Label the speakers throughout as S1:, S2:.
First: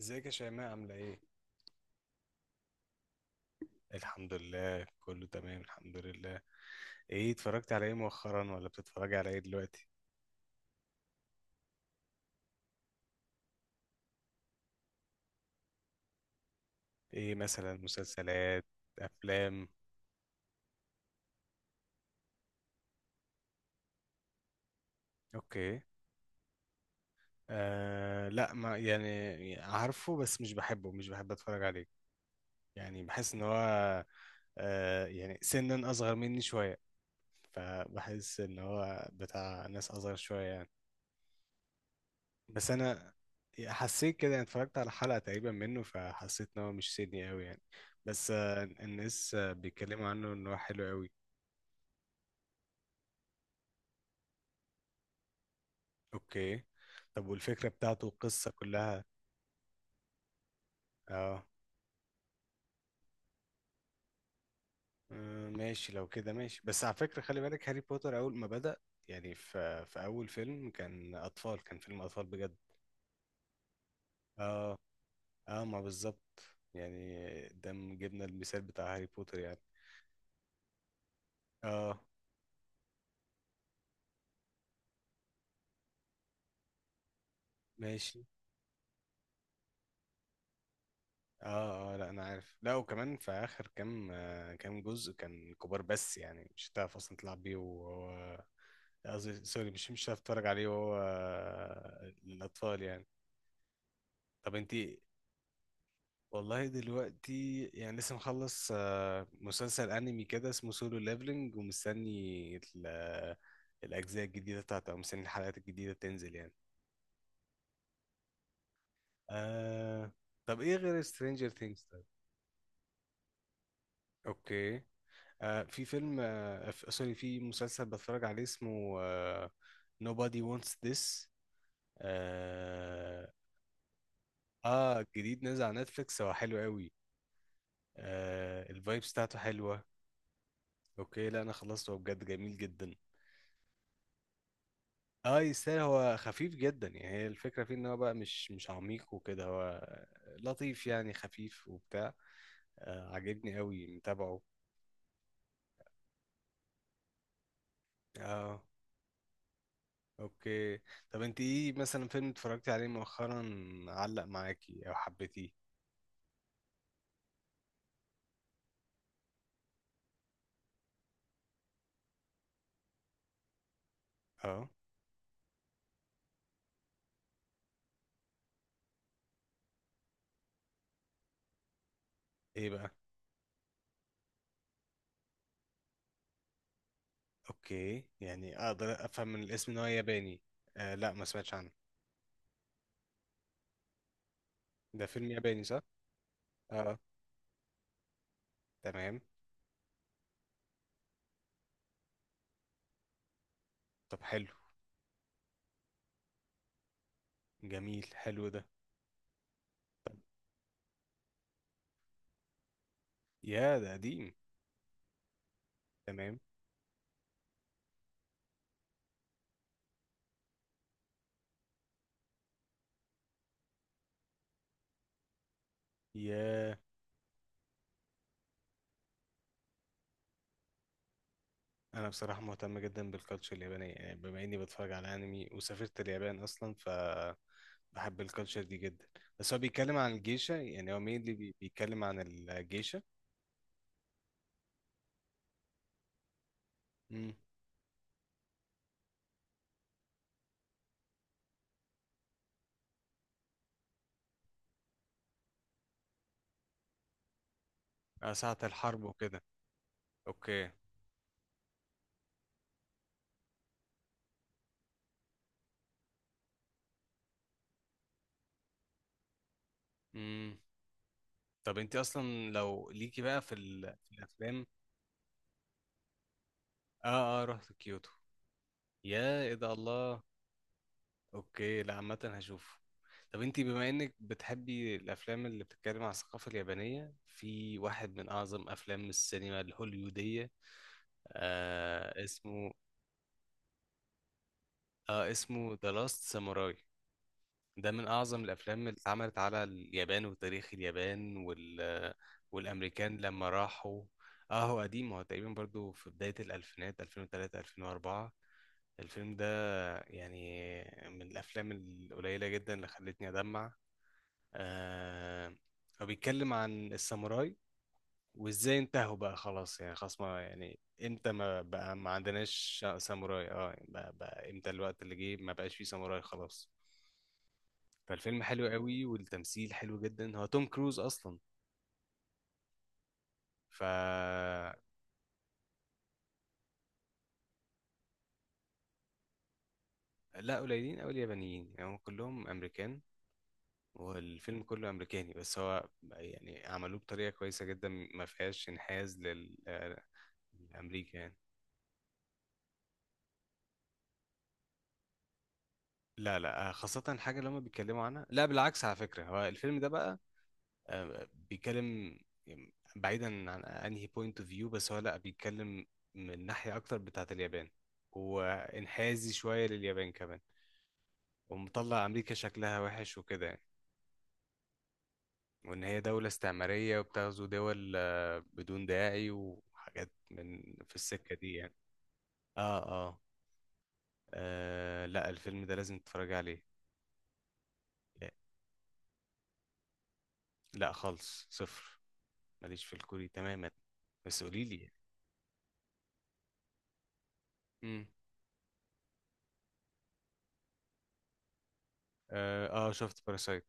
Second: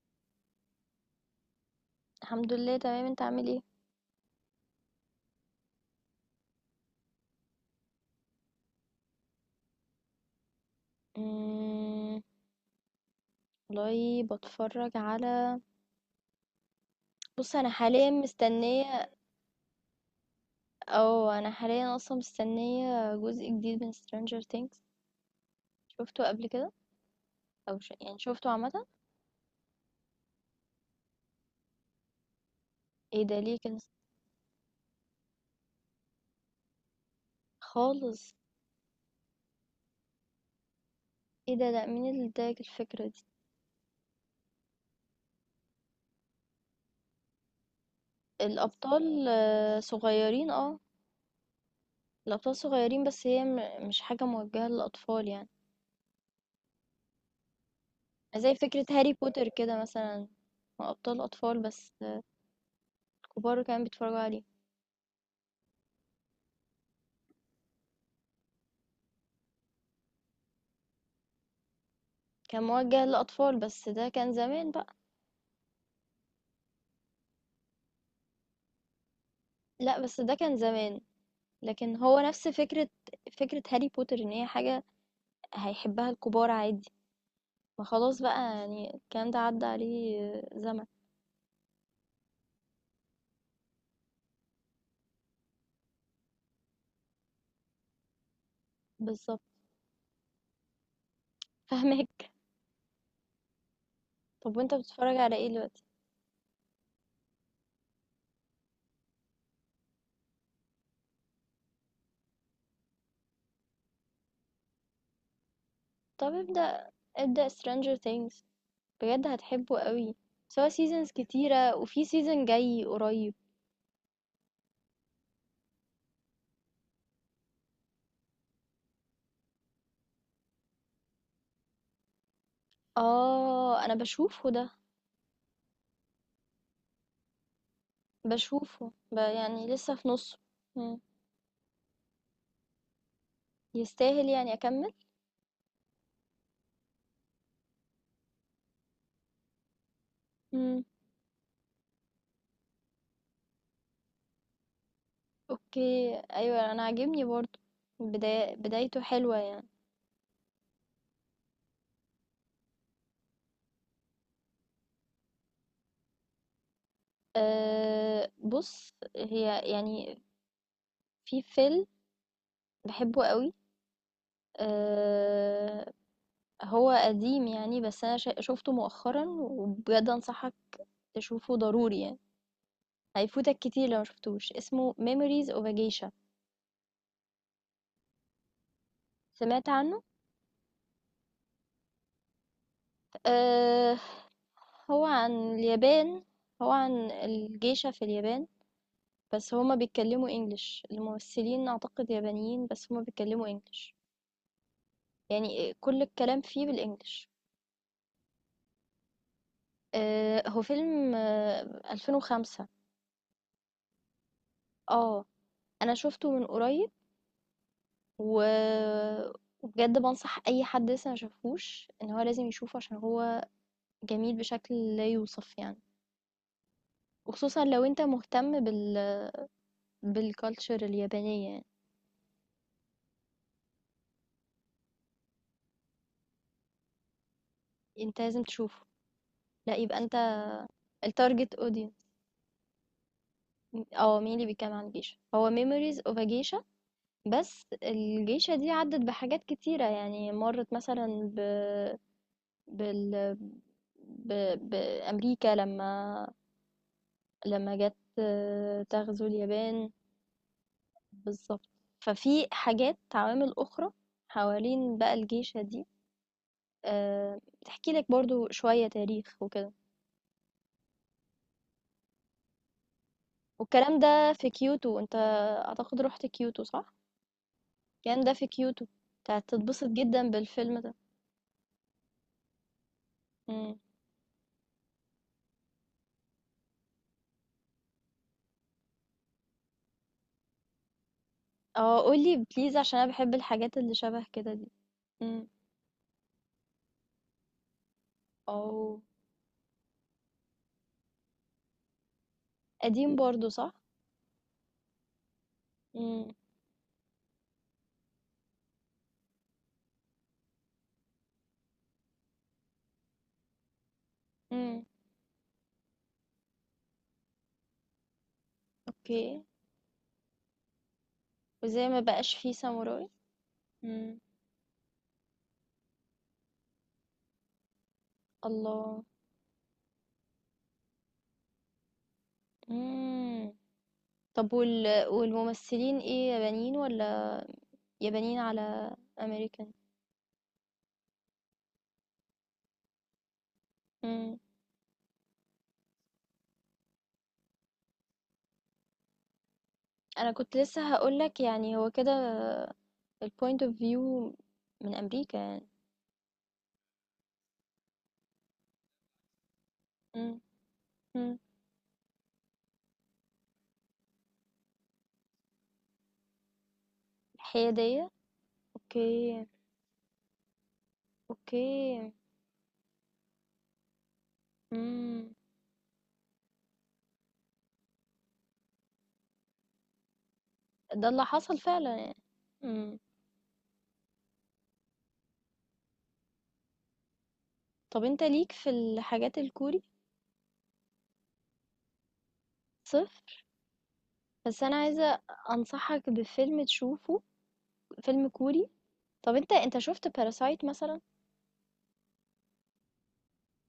S1: ازيك يا شيماء عاملة ايه؟
S2: الحمد لله تمام، انت عامل ايه؟
S1: الحمد لله كله تمام الحمد لله. ايه اتفرجت على ايه مؤخرا ولا بتتفرجي على ايه دلوقتي؟
S2: مم. والله بتفرج على.
S1: ايه
S2: بص انا
S1: مثلا
S2: حاليا
S1: مسلسلات
S2: مستنيه
S1: افلام؟
S2: او انا حاليا اصلا مستنيه جزء جديد من Stranger Things.
S1: اوكي.
S2: شفته قبل كده. او يعني شفته
S1: لا، ما
S2: عامه.
S1: يعني عارفه بس مش بحبه، مش بحب اتفرج عليه. يعني
S2: ايه
S1: بحس
S2: ده
S1: ان
S2: ليه كده؟
S1: هو يعني سنا اصغر مني شوية،
S2: خالص.
S1: فبحس ان هو بتاع ناس اصغر شوية.
S2: ايه ده، لا مين اللي اداك
S1: بس
S2: الفكره
S1: انا
S2: دي؟
S1: حسيت كده، أنا اتفرجت على حلقة تقريبا منه فحسيت ان هو مش سيدني قوي يعني. بس آه،
S2: الابطال
S1: الناس آه،
S2: آه،
S1: بيتكلموا عنه ان
S2: صغيرين
S1: هو
S2: اه
S1: حلو قوي.
S2: الابطال صغيرين بس هي مش حاجه موجهه للاطفال يعني.
S1: اوكي. طب والفكرة بتاعته، القصة
S2: زي فكره
S1: كلها؟
S2: هاري بوتر كده مثلا، هو ابطال
S1: اه،
S2: اطفال بس كبار كمان بيتفرجوا عليه.
S1: آه، ماشي، لو كده ماشي. بس على فكرة خلي بالك، هاري بوتر اول ما بدأ يعني في اول فيلم كان اطفال، كان فيلم اطفال بجد.
S2: كان موجه للأطفال، بس ده كان زمان
S1: اه،
S2: بقى.
S1: اه، ما بالظبط يعني، ده جبنا المثال بتاع هاري بوتر يعني.
S2: لأ بس ده كان زمان، لكن
S1: اه
S2: هو نفس فكرة هاري بوتر إن هي حاجة هيحبها الكبار عادي. ما خلاص
S1: ماشي.
S2: بقى يعني الكلام ده عدى عليه زمن.
S1: اه اه، لا انا عارف. لا، وكمان في اخر كام آه، كام جزء كان كبار بس يعني مش هتعرف اصلا تلعب بيه وهو،
S2: بالضبط.
S1: قصدي سوري، مش مش هتعرف تتفرج عليه وهو آه،
S2: فاهماك.
S1: للاطفال يعني. طب
S2: طب
S1: انت؟
S2: وأنت بتتفرج على إيه دلوقتي؟
S1: والله دلوقتي يعني لسه مخلص آه، مسلسل انمي كده اسمه سولو ليفلنج، ومستني الاجزاء الجديده بتاعته، او مستني الحلقات الجديده
S2: طب
S1: تنزل يعني.
S2: ابدأ Stranger Things، بجد هتحبه
S1: آه.
S2: أوي. بس
S1: طب
S2: هو
S1: ايه غير
S2: seasons
S1: سترينجر
S2: كتيرة
S1: ثينجز طيب؟
S2: وفي season جاي قريب.
S1: اوكي. آه، في فيلم آه، سوري، في مسلسل بتفرج عليه اسمه آه، Nobody Wants This. اه.
S2: آه أنا باشوفه ده.
S1: آه، جديد نازل على نتفليكس، هو حلو قوي. آه،
S2: باشوفه
S1: الفايبس بتاعته
S2: يعني
S1: حلوة.
S2: لسه في نُصّه. إمم.
S1: اوكي، لا انا خلصته، هو بجد جميل جدا.
S2: يستاهل يعني أكمّل؟
S1: اه يستاهل. هو خفيف جدا يعني، هي الفكرة فيه ان هو بقى مش عميق وكده، هو
S2: إمم.
S1: لطيف يعني، خفيف وبتاع. آه عجبني قوي، متابعه.
S2: اوكي ايوه انا عاجبني برضو. بداية
S1: اه
S2: بدايته حلوة يعني.
S1: اوكي. طب انت، ايه مثلا فيلم اتفرجتي عليه مؤخرا علق معاكي او حبيتيه؟
S2: أه بص، هي يعني في فيلم بحبه قوي.
S1: اه
S2: أه هو قديم يعني بس انا شفته مؤخرا وبجد انصحك تشوفه ضروري يعني.
S1: ايه بقى؟
S2: هيفوتك كتير لو مشفتوش، اسمه Memories of a Geisha.
S1: اوكي، يعني اقدر افهم من
S2: سمعت
S1: الاسم ان هو
S2: عنه.
S1: ياباني. آه لا ما سمعتش عنه.
S2: أه هو
S1: ده فيلم
S2: عن
S1: ياباني صح؟
S2: اليابان. هو عن
S1: اه
S2: الجيشة في اليابان.
S1: تمام.
S2: بس هما بيتكلموا انجلش، الممثلين اعتقد يابانيين بس هما بيتكلموا انجلش.
S1: طب حلو.
S2: يعني كل الكلام فيه بالانجلش.
S1: جميل، حلو ده.
S2: هو فيلم 2005.
S1: يا ده قديم.
S2: اه انا شفته
S1: تمام.
S2: من قريب. و وبجد بنصح اي حد لسه ما شافوش ان هو لازم يشوفه، عشان هو جميل بشكل لا يوصف يعني.
S1: يا،
S2: وخصوصا لو انت مهتم بالكالتشر اليابانية يعني.
S1: انا بصراحة مهتم جدا بالكالتشر اليابانية يعني، بما اني بتفرج على انمي وسافرت اليابان اصلا، ف بحب
S2: انت لازم
S1: الكالتشر دي
S2: تشوفه.
S1: جدا. بس هو
S2: لا
S1: بيتكلم
S2: يبقى
S1: عن
S2: انت
S1: الجيشة يعني، هو مين
S2: التارجت اودينس.
S1: بيتكلم عن الجيشة؟
S2: اه مين اللي بيتكلم عن جيش، هو ميموريز اوف a geisha.
S1: امم.
S2: بس الجيشة دي عدت بحاجات كتيرة يعني، مرت مثلا ب... بال... ب... بأمريكا لما جت
S1: آه ساعة الحرب
S2: تغزو
S1: وكده.
S2: اليابان.
S1: اوكي.
S2: بالظبط. ففي حاجات عوامل أخرى حوالين بقى الجيشة دي. تحكي لك برضو شوية تاريخ وكده.
S1: امم. طب انت اصلا لو ليكي بقى في،
S2: والكلام
S1: في
S2: ده في
S1: الافلام.
S2: كيوتو، انت أعتقد رحت كيوتو صح؟
S1: اه اه رحت كيوتو.
S2: الكلام ده في كيوتو.
S1: يا
S2: انت
S1: ايه ده،
S2: هتتبسط
S1: الله!
S2: جدا بالفيلم.
S1: اوكي، لا عامه هشوفه. طب انت
S2: ده.
S1: بما انك بتحبي الافلام اللي بتتكلم عن الثقافه اليابانيه، في واحد من اعظم افلام السينما الهوليوديه
S2: اه
S1: آه
S2: قولي
S1: اسمه،
S2: بليز عشان انا بحب الحاجات اللي شبه كده دي.
S1: اه
S2: امم.
S1: اسمه ذا لاست ساموراي. ده من اعظم الافلام اللي
S2: او
S1: اتعملت على اليابان وتاريخ اليابان والامريكان
S2: قديم برضو
S1: لما
S2: صح.
S1: راحوا. اه هو قديم، هو تقريبا برضو في
S2: امم.
S1: بداية الألفينات 2003 2004. الفيلم ده يعني من الافلام القليله جدا اللي خلتني ادمع.
S2: امم.
S1: آه. هو بيتكلم عن الساموراي وازاي انتهوا
S2: اوكي.
S1: بقى، خلاص يعني خلاص ما يعني، امتى ما
S2: وزي
S1: بقى
S2: ما
S1: ما
S2: بقاش فيه
S1: عندناش
S2: ساموراي.
S1: ساموراي. اه يعني
S2: امم.
S1: بقى امتى الوقت اللي جه ما بقاش فيه ساموراي خلاص. فالفيلم حلو قوي،
S2: الله.
S1: والتمثيل حلو جدا، هو توم كروز اصلا.
S2: امم.
S1: ف
S2: طب والممثلين ايه، يابانيين ولا يابانيين على امريكان؟
S1: لا، قليلين قوي اليابانيين يعني، هم كلهم امريكان،
S2: امم.
S1: والفيلم كله امريكاني. بس هو يعني عملوه بطريقه كويسه جدا، ما فيهاش انحياز آه،
S2: انا كنت لسه
S1: لامريكا يعني.
S2: هقولك يعني هو كده، البوينت اوف فيو من امريكا يعني.
S1: لا لا آه، خاصه الحاجه اللي هم بيتكلموا عنها. لا بالعكس، على فكره هو الفيلم ده بقى
S2: امم.
S1: آه،
S2: امم.
S1: بيتكلم يعني، بعيدا عن انهي بوينت اوف فيو، بس هو لا، بيتكلم من ناحيه اكتر بتاعه اليابان،
S2: الحيادية.
S1: وانحازي
S2: اوكي.
S1: شويه لليابان كمان.
S2: اوكي.
S1: ومطلع امريكا شكلها وحش وكده يعني، وإن هي دولة استعمارية وبتغزو دول آه، بدون داعي، وحاجات من في
S2: ده اللي
S1: السكة دي
S2: حصل
S1: يعني.
S2: فعلًا يعني.
S1: آه
S2: إمم.
S1: آه. آه، لا الفيلم ده لازم تتفرج عليه.
S2: طب أنت ليك في الحاجات الكوري؟
S1: لا خالص، صفر. ماليش في الكوري
S2: صفر.
S1: تماما. بس
S2: بس
S1: قولي
S2: أنا
S1: لي.
S2: عايزة أنصحك بفيلم تشوفه،
S1: امم.
S2: فيلم كوري. طب أنت شُفت Parasite مثلًا؟
S1: آه، اه شفت باراسايت.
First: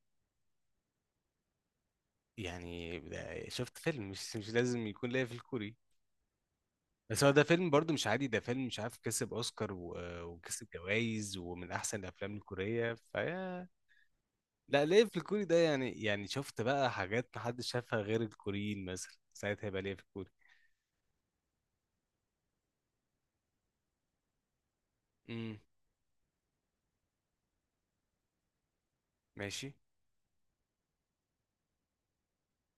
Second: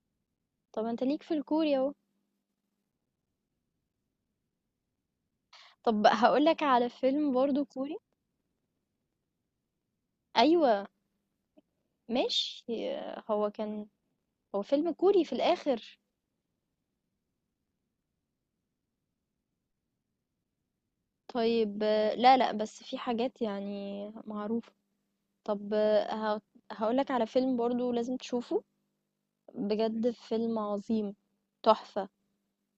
S2: طب أنت ليك في الكوري أهو.
S1: يعني ده، شفت فيلم مش لازم يكون ليا في الكوري.
S2: طب هاقول لك على
S1: بس هو
S2: فيلم
S1: ده
S2: برضه
S1: فيلم برضو
S2: كوري.
S1: مش عادي، ده فيلم مش عارف كسب اوسكار وكسب
S2: أيوه،
S1: جوائز ومن احسن الافلام الكورية
S2: ماشي. هو
S1: فيا.
S2: كان هو
S1: لا،
S2: فيلم
S1: ليه في
S2: كوري في
S1: الكوري ده يعني،
S2: الآخر.
S1: يعني شفت بقى حاجات محدش شافها غير الكوريين مثلا ساعتها يبقى ليه في الكوري.
S2: طيب لا، لأ، بس في حاجات يعني معروفة.
S1: امم.
S2: طب آه، ه هاقول لك على فيلم برضه لازم تشوفه.
S1: ماشي.
S2: بجد فيلم عظيم، تحفة.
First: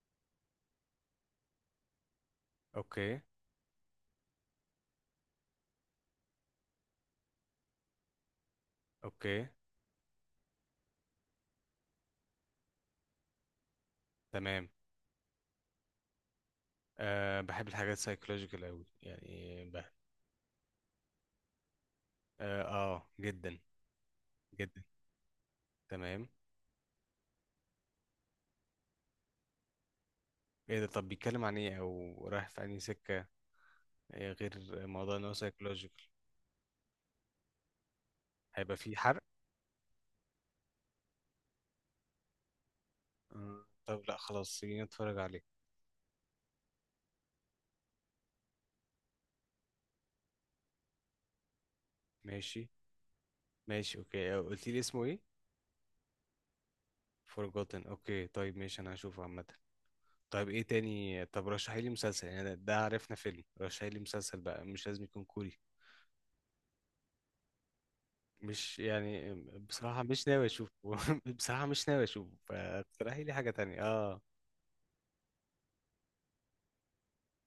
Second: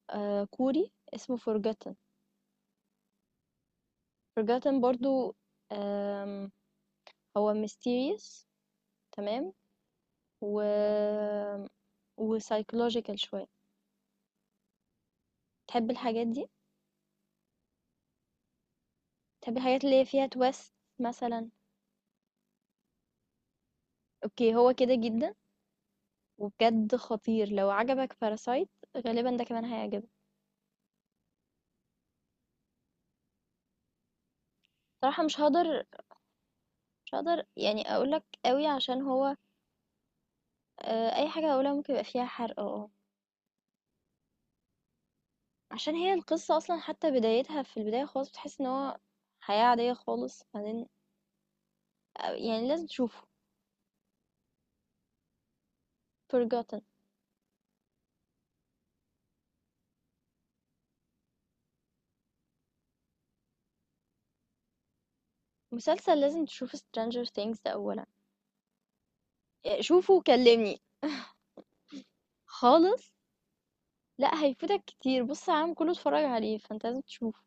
S2: كوري اسمه Forgotten.
S1: اوكي.
S2: Forgotten برضو. آم، هو mysterious.
S1: اوكي.
S2: تمام. و و psychological شوية.
S1: تمام.
S2: تحب الحاجات دي؟
S1: أه بحب الحاجات السايكولوجيكال قوي
S2: تحب
S1: يعني،
S2: الحاجات
S1: بحب.
S2: اللي هي فيها تويست مثلا؟
S1: اه آه، جدا.
S2: اوكي هو
S1: جدا.
S2: كده جدا.
S1: تمام.
S2: وبجد خطير، لو عجبك باراسايت غالبا ده كمان هيعجبك.
S1: ايه ده، طب بيتكلم عن ايه او رايح في انهي سكة؟ إيه غير موضوع
S2: صراحة
S1: ان هو
S2: مش هقدر
S1: سايكولوجيكال؟
S2: مش هقدر يعني اقولك قوي
S1: هيبقى فيه
S2: عشان
S1: حرق؟
S2: هو. اي حاجة اقولها ممكن يبقى فيها حرق. اه.
S1: آه، طب لا خلاص، خلينا نتفرج عليه.
S2: عشان هي القصة اصلا حتى بدايتها، في البداية خالص بتحس ان هو حياة عادية خالص، بعدين. يعني
S1: ماشي.
S2: لازم تشوفه.
S1: ماشي اوكي، آه، قلت لي اسمه ايه؟
S2: Forgotten.
S1: Forgotten؟ اوكي طيب ماشي، انا هشوفه عامة. طيب ايه تاني؟ طب رشحي لي مسلسل، يعني ده عرفنا فيلم، رشحي لي مسلسل بقى مش لازم يكون كوري.
S2: مسلسل لازم تشوف Stranger Things ده أولا.
S1: مش يعني، بصراحة
S2: شوفه
S1: مش ناوي اشوفه
S2: وكلمني.
S1: بصراحة مش ناوي اشوفه،
S2: خالص.
S1: فاقترحي لي حاجة تانية اه.
S2: لا هيفوتك كتير، بص على العالم كله اتفرج عليه فانت لازم تشوفه.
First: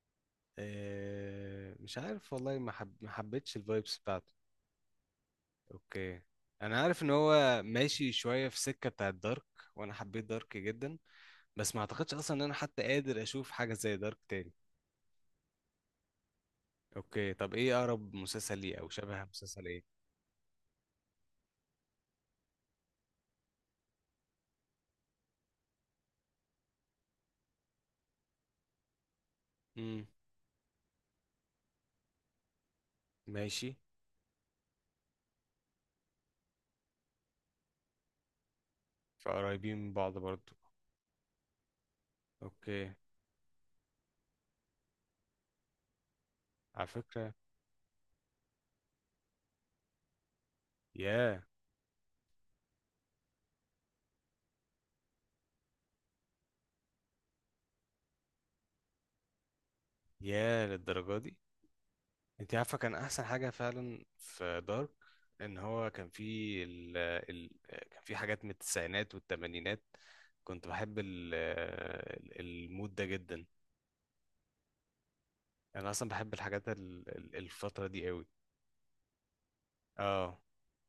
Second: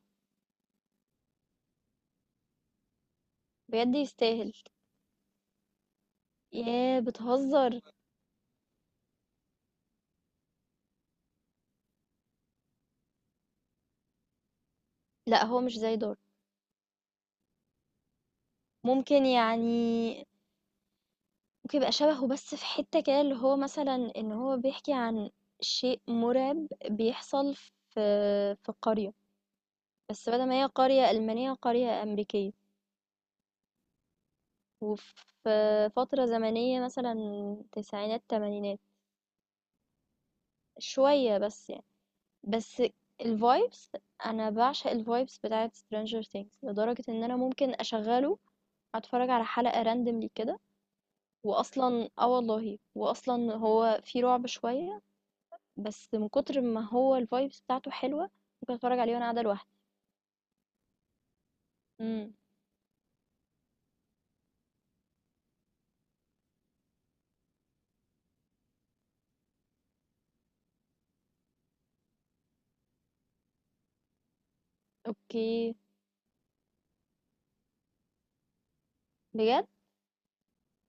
S1: آه، مش عارف والله، ما حبيتش
S2: بجد
S1: الفايبس بتاعته.
S2: يستاهل.
S1: اوكي. انا
S2: ياه
S1: عارف ان هو
S2: بتهزر.
S1: ماشي شوية في سكة بتاعت دارك، وانا حبيت دارك جدا، بس ما اعتقدش اصلا ان انا حتى قادر اشوف حاجة زي دارك تاني.
S2: لا هو مش زي دور.
S1: اوكي طب ايه اقرب مسلسل ليه، او شبه
S2: ممكن
S1: مسلسل ايه؟
S2: يعني، ممكن يبقى شبهه بس في حتة كده، اللي هو مثلا ان هو بيحكي عن شيء مرعب بيحصل في قرية.
S1: امم.
S2: بس بدل ما هي قرية ألمانية، قرية أمريكية.
S1: ماشي.
S2: وفي فترة زمنية مثلًا، تسعينات تمانينات.
S1: فقريبين من بعض برضو.
S2: شوية بس يعني. بس
S1: اوكي.
S2: الvibes، أنا باعشق الvibes بتاعة Stranger Things
S1: على
S2: لدرجة إن
S1: فكرة.
S2: أنا ممكن أشغّله أتفرّج على حلقة randomly كده.
S1: يا.
S2: وأصلًا آه والله، وأصلًا هو فيه رعب شوية، بس من كتر ما هو الvibes بتاعته حلوة ممكن أتفرّج عليه وأنا قاعدة لوحدي.
S1: يا للدرجة دي؟
S2: إمم.
S1: انت عارفة كان احسن حاجة فعلا في دارك ان هو كان فيه كان فيه حاجات من التسعينات والتمانينات، كنت بحب المود ده جدا.
S2: أوكي.
S1: انا اصلا بحب الحاجات الفترة دي قوي.
S2: بجد؟
S1: اه.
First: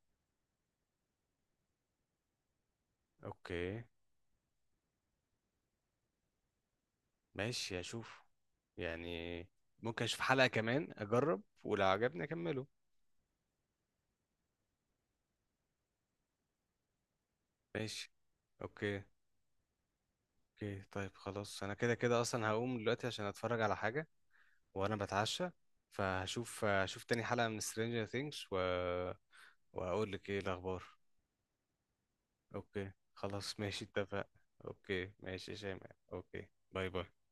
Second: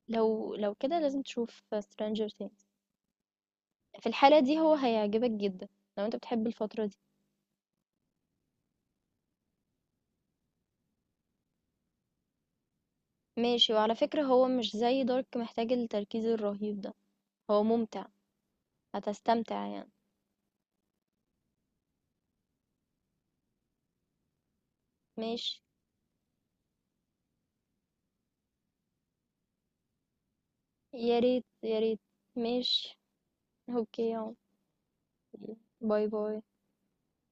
S2: لو كده لازم تشوف Stranger Things.
S1: اوكي.
S2: في الحالة دي هو هيعجبك جدًا لو أنت بتحب الفترة دي.
S1: ماشي اشوف يعني، ممكن اشوف حلقة كمان اجرب، ولو عجبني اكمله.
S2: ماشي. وعلى فكرة هو مش زي دارك محتاج التركيز الرهيب ده، هو ممتع.
S1: ماشي. اوكي.
S2: هتستمتع يعني.
S1: اوكي طيب خلاص، انا كده اصلا هقوم دلوقتي عشان اتفرج على حاجة وانا بتعشى،
S2: ماشي.
S1: فهشوف، هشوف تاني حلقة من Stranger Things و... وهقول لك ايه الاخبار.
S2: يا ريت يا ريت.
S1: اوكي
S2: ماشي.
S1: خلاص ماشي،
S2: اوكي يا
S1: اتفق.
S2: عم.
S1: اوكي ماشي يا شيماء،
S2: باي باي.
S1: اوكي باي باي.